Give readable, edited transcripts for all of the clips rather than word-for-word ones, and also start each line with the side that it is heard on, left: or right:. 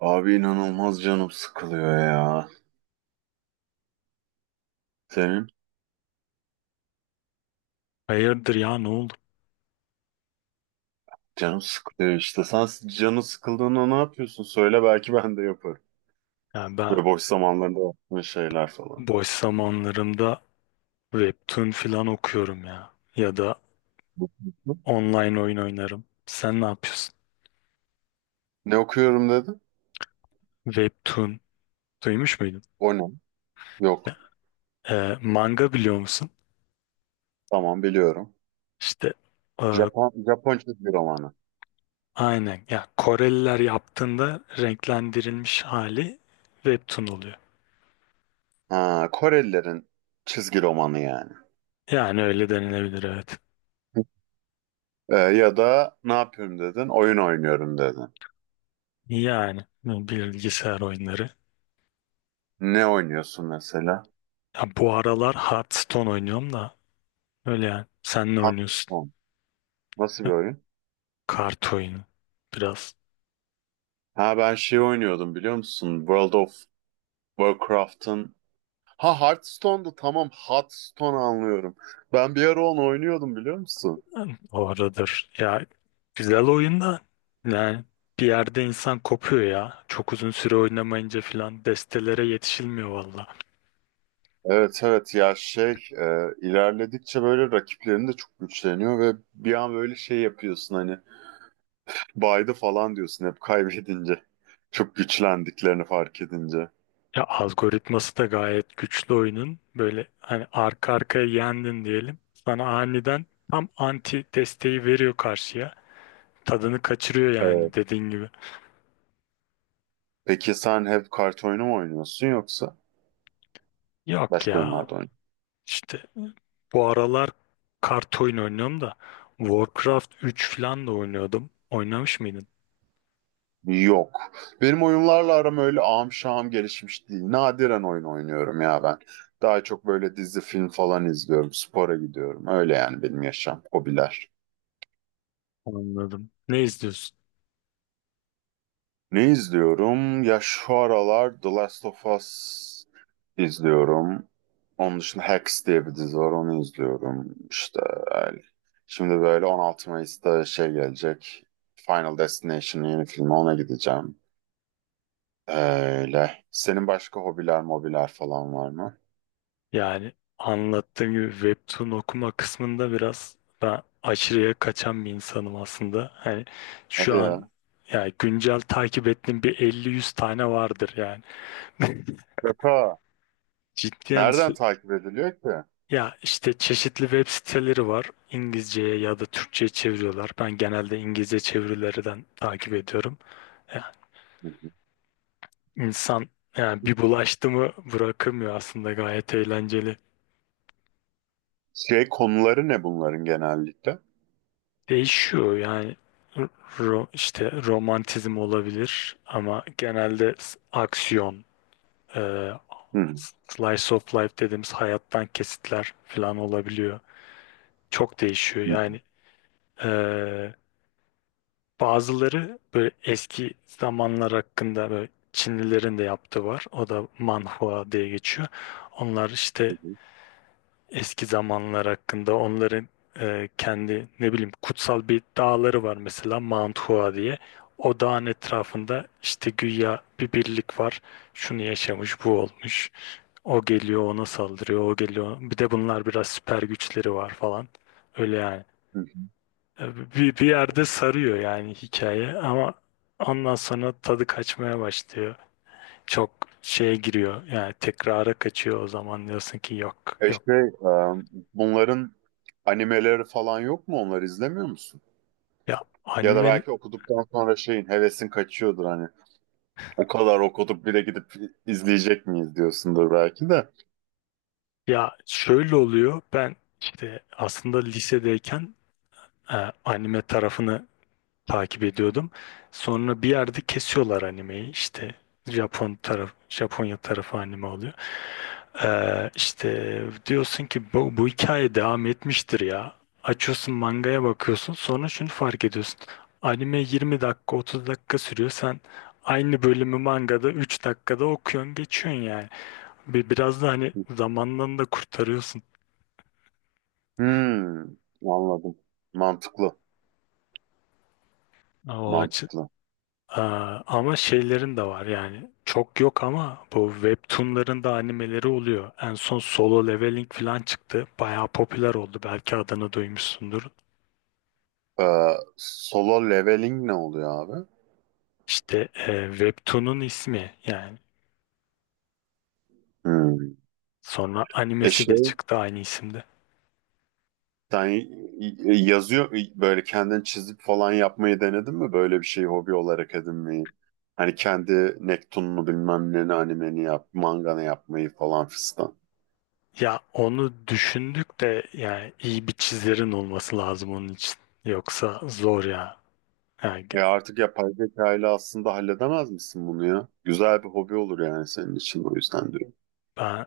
right: Abi inanılmaz canım sıkılıyor ya. Senin
left: Hayırdır ya, ne oldu?
right: Canım sıkılıyor işte. Sen canın sıkıldığında ne yapıyorsun? Söyle belki ben de yaparım.
left: Yani ben
right: Ve boş zamanlarında yaptığın şeyler falan.
left: boş zamanlarımda webtoon filan okuyorum ya. Ya da
right: Hı?
left: online oyun oynarım. Sen ne yapıyorsun?
right: Ne okuyorum dedin?
left: Webtoon duymuş muydun?
right: O ne?
left: Ya,
right: Yok.
left: manga biliyor musun?
right: Tamam biliyorum.
left: İşte e,
right: Japon çizgi romanı.
left: aynen ya, Koreliler yaptığında renklendirilmiş hali webtoon oluyor.
right: Ha, Korelilerin çizgi romanı yani.
left: Yani öyle denilebilir, evet.
right: Ya da ne yapıyorum dedin? Oyun oynuyorum dedin.
left: Yani bilgisayar oyunları.
right: Ne oynuyorsun mesela?
left: Ya bu aralar Hearthstone oynuyorum da, öyle yani. Sen ne oynuyorsun?
right: Hearthstone. Nasıl bir oyun?
left: Kart oyunu. Biraz
right: Ha ben şey oynuyordum biliyor musun? World of Warcraft'ın Ha Hearthstone'da tamam Hearthstone anlıyorum. Ben bir ara onu oynuyordum biliyor musun?
left: oradır. Ya güzel oyun da, yani bir yerde insan kopuyor ya. Çok uzun süre oynamayınca filan destelere yetişilmiyor valla.
right: Evet evet ya şey e, ilerledikçe böyle rakiplerin de çok güçleniyor ve bir an böyle şey yapıyorsun hani baydı falan diyorsun hep kaybedince. Çok güçlendiklerini fark edince.
left: Ya algoritması da gayet güçlü oyunun. Böyle hani arka arkaya yendin diyelim. Sana aniden tam anti desteği veriyor karşıya. Tadını kaçırıyor
right: Evet.
left: yani, dediğin gibi.
right: Peki sen hep kart oyunu mu oynuyorsun yoksa
left: Yok
right: başka
left: ya,
right: oyunlarda oynuyorsun?
left: İşte bu aralar kart oyunu oynuyorum da Warcraft 3 falan da oynuyordum. Oynamış mıydın?
right: Yok. Benim oyunlarla aram öyle ağam şahım gelişmiş değil. Nadiren oyun oynuyorum ya ben. Daha çok böyle dizi, film falan izliyorum. Spora gidiyorum. Öyle yani benim yaşam, hobiler.
left: Anladım. Ne izliyorsun?
right: Ne izliyorum? Ya şu aralar The Last of Us izliyorum. Onun dışında Hacks diye bir dizi var. Onu izliyorum. İşte öyle. Şimdi böyle 16 Mayıs'ta şey gelecek. Final Destination'ın yeni filmi. Ona gideceğim. Öyle. Senin başka hobiler, mobiler falan var mı?
left: Yani anlattığım gibi webtoon okuma kısmında biraz ben aşırıya kaçan bir insanım aslında. Hani
right: Hadi
left: şu an
right: ya.
left: yani güncel takip ettiğim bir 50-100 tane vardır yani.
right: Şaka.
left: Cidden
right: Nereden takip ediliyor ki? Hı
left: ya işte çeşitli web siteleri var. İngilizceye ya da Türkçe'ye çeviriyorlar. Ben genelde İngilizce çevirilerden takip ediyorum. Ya
right: hı.
left: insan yani, bir bulaştı mı bırakamıyor, aslında gayet eğlenceli.
right: Şey konuları ne bunların genellikle?
left: Değişiyor yani, işte romantizm olabilir ama genelde aksiyon, e,
right: Hı hı.
left: slice of life dediğimiz hayattan kesitler falan olabiliyor. Çok değişiyor
right: Hı
left: yani. E, Bazıları böyle eski zamanlar hakkında, böyle Çinlilerin de yaptığı var. O da manhua diye geçiyor. Onlar işte
right: hı.
left: eski zamanlar hakkında onların kendi, ne bileyim, kutsal bir dağları var mesela, Mount Hua diye. O dağın etrafında işte güya bir birlik var. Şunu yaşamış, bu olmuş. O geliyor ona saldırıyor, o geliyor. Bir de bunlar biraz süper güçleri var falan. Öyle yani.
right: Hı hı.
left: Bir yerde sarıyor yani hikaye ama ondan sonra tadı kaçmaya başlıyor. Çok şeye giriyor yani, tekrara kaçıyor. O zaman diyorsun ki yok,
right: E
left: yok.
right: şey, e, Bunların animeleri falan yok mu? Onları izlemiyor musun?
left: Ya
right: Ya da
left: anime
right: belki okuduktan sonra şeyin hevesin kaçıyordur hani. O kadar okuduk bir de gidip izleyecek miyiz diyorsundur belki de.
left: Ya şöyle oluyor. Ben işte aslında lisedeyken e, anime tarafını takip ediyordum. Sonra bir yerde kesiyorlar animeyi. İşte Japon taraf, Japonya tarafı anime oluyor. İşte diyorsun ki bu hikaye devam etmiştir ya. Açıyorsun mangaya bakıyorsun. Sonra şunu fark ediyorsun. Anime 20 dakika, 30 dakika sürüyor. Sen aynı bölümü mangada 3 dakikada okuyorsun geçiyorsun yani. Biraz da hani zamandan da kurtarıyorsun.
right: Hmm, anladım. Mantıklı.
left: O açı
right: Mantıklı.
left: Aa, ama şeylerin de var yani, çok yok ama bu webtoonların da animeleri oluyor. En son Solo Leveling falan çıktı. Bayağı popüler oldu. Belki adını duymuşsundur.
right: Ee, Solo leveling ne oluyor abi?
left: İşte webtoon'un ismi yani.
right: Hmm.
left: Sonra
right: E
left: animesi de
right: şey
left: çıktı aynı isimde.
right: Sen yazıyor böyle kendin çizip falan yapmayı denedin mi? Böyle bir şeyi hobi olarak edinmeyi. Hani kendi Nektun'unu bilmem ne animeni yap, manganı yapmayı falan fistan.
left: Ya onu düşündük de, yani iyi bir çizerin olması lazım onun için. Yoksa zor ya. Yani
right: Artık yapay zeka ile aslında halledemez misin bunu ya? Güzel bir hobi olur yani senin için o yüzden diyorum.
left: ben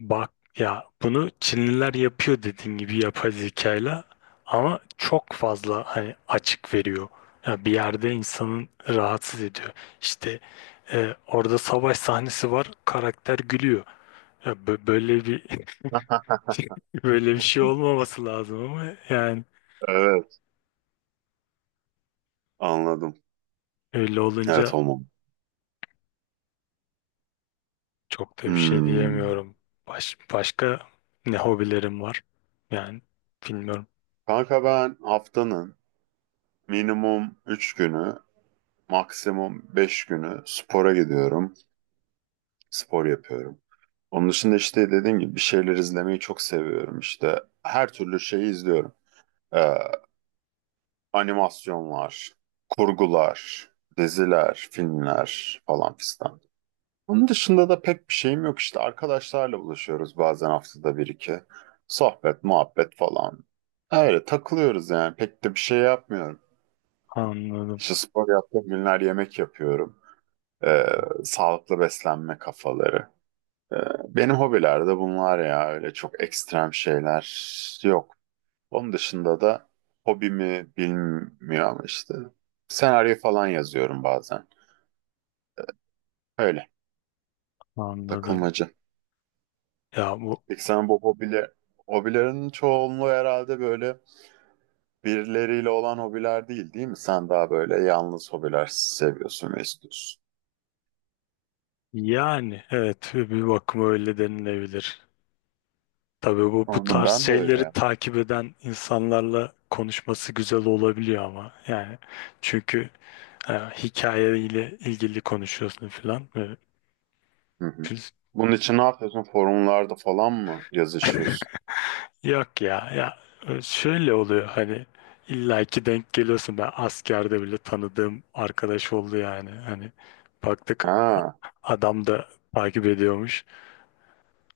left: Bak ya, bunu Çinliler yapıyor dediğin gibi yapay zekayla, ama çok fazla hani açık veriyor. Ya bir yerde insanın rahatsız ediyor. İşte orada savaş sahnesi var, karakter gülüyor. Ya böyle bir böyle bir şey olmaması lazım ama yani,
right: Evet anladım.
left: öyle olunca
right: Evet olmam.
left: çok da bir şey
right: Hmm.
left: diyemiyorum. Başka ne hobilerim var? Yani bilmiyorum.
right: Kanka ben haftanın minimum 3 günü, maksimum 5 günü spora gidiyorum. Spor yapıyorum. Onun dışında işte dediğim gibi bir şeyler izlemeyi çok seviyorum işte. Her türlü şeyi izliyorum. Ee, Animasyonlar, kurgular, diziler, filmler falan fistan. Onun dışında da pek bir şeyim yok işte. Arkadaşlarla buluşuyoruz bazen haftada bir iki. Sohbet, muhabbet falan. Öyle takılıyoruz yani. Pek de bir şey yapmıyorum.
left: Anladım,
right: İşte spor yaptığım günler yemek yapıyorum. Ee, Sağlıklı beslenme kafaları. Ee, Benim hobilerde bunlar ya öyle çok ekstrem şeyler yok. Onun dışında da hobimi bilmiyor ama işte senaryo falan yazıyorum bazen. Öyle
left: anladım.
right: takılmacı.
left: Ya bu
right: Peki sen bu hobiler, hobilerin çoğunluğu herhalde böyle birileriyle olan hobiler değil mi? Sen daha böyle yalnız hobiler seviyorsun ve istiyorsun.
left: Yani evet, bir bakıma öyle denilebilir. Tabii bu
right: Anladım
left: tarz
right: ben de öyle,
left: şeyleri
right: ya.
left: takip eden insanlarla konuşması güzel olabiliyor ama yani, çünkü hikayeyle ilgili konuşuyorsun falan.
right: Hı hı.
left: Biz-
right: Bunun için ne yapıyorsun? Forumlarda falan mı yazışıyorsun?
left: Yok ya, şöyle oluyor hani, illaki denk geliyorsun. Ben askerde bile tanıdığım arkadaş oldu, yani. Hani baktık
right: Ha,
left: adam da takip ediyormuş,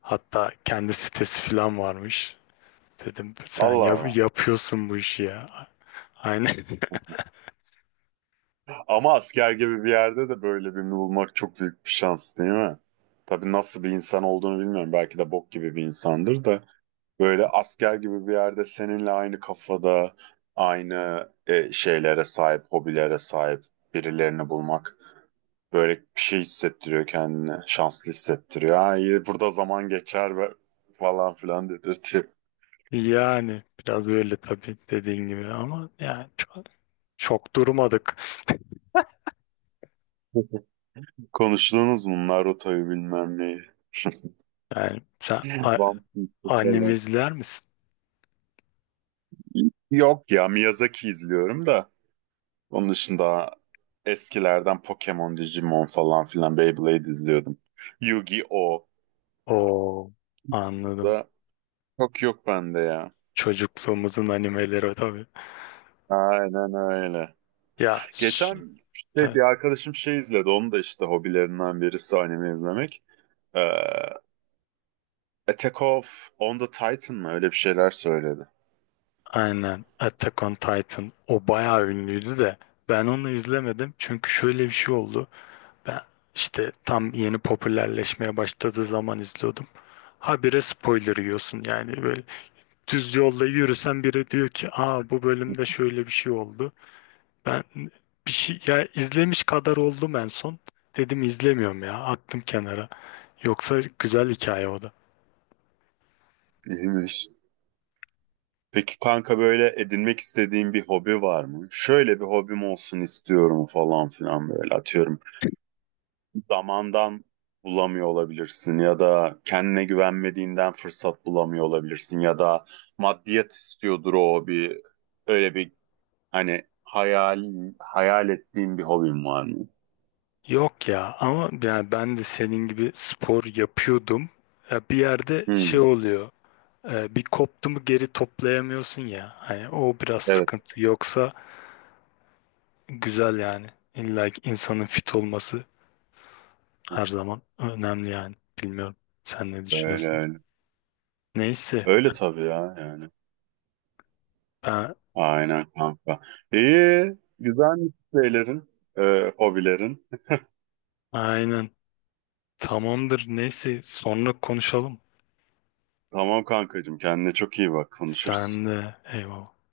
left: hatta kendi sitesi falan varmış. Dedim sen
right: Allah Allah.
left: yapıyorsun bu işi ya. Aynen.
right: Ama asker gibi bir yerde de böyle birini bulmak çok büyük bir şans değil mi? Tabii nasıl bir insan olduğunu bilmiyorum. Belki de bok gibi bir insandır da. Böyle asker gibi bir yerde seninle aynı kafada, aynı şeylere sahip, hobilere sahip birilerini bulmak böyle bir şey hissettiriyor kendini. Şanslı hissettiriyor. Ha iyi burada zaman geçer ve falan filan dedirtiyor.
left: Yani biraz öyle tabii, dediğin gibi ama yani, çok çok durmadık.
right: Konuştuğunuz bunlar rotayı bilmem neyi.
left: Yani
right: Bump
left: anime
right: falan.
left: izler misin?
right: Yok ya Miyazaki izliyorum da. Onun dışında eskilerden Pokemon, Digimon falan filan Beyblade izliyordum. Yu-Gi-Oh!
left: Oo, anladım.
right: Da çok yok bende ya.
left: Çocukluğumuzun animeleri, tabii.
right: Aynen öyle.
left: Ya ş-
right: Geçen işte bir
left: evet,
right: arkadaşım şey izledi. Onun da işte hobilerinden birisi anime izlemek. Ee, Attack of on the Titan mı? Öyle bir şeyler söyledi.
left: aynen. Attack on Titan o bayağı ünlüydü de ben onu izlemedim çünkü şöyle bir şey oldu. Ben işte tam yeni popülerleşmeye başladığı zaman izliyordum. Habire spoiler yiyorsun yani, böyle düz yolda yürüsen biri diyor ki, aa, bu bölümde şöyle bir şey oldu. Ben bir şey ya, izlemiş kadar oldum en son. Dedim izlemiyorum ya, attım kenara. Yoksa güzel hikaye o da.
right: İyiymiş. Peki kanka böyle edinmek istediğin bir hobi var mı? Şöyle bir hobim olsun istiyorum falan filan böyle atıyorum. Zamandan bulamıyor olabilirsin ya da kendine güvenmediğinden fırsat bulamıyor olabilirsin ya da maddiyat istiyordur o bir öyle bir hani hayal ettiğin bir hobin var mı?
left: Yok ya, ama yani ben de senin gibi spor yapıyordum. Ya bir yerde şey
right: Hmm,
left: oluyor. Bir koptu mu geri toplayamıyorsun ya. Hani o biraz
right: evet
left: sıkıntı. Yoksa güzel yani. İlla ki insanın fit olması her zaman önemli yani. Bilmiyorum. Sen ne
right: öyle
left: düşünüyorsun?
right: öyle.
left: Neyse.
right: Öyle tabii ya yani.
left: Ben
right: Aynen kanka. İyi güzel şeylerin, hobilerin.
left: aynen. Tamamdır. Neyse. Sonra konuşalım.
right: Tamam kankacığım kendine çok iyi bak konuşuruz.
left: Sen de. Eyvallah.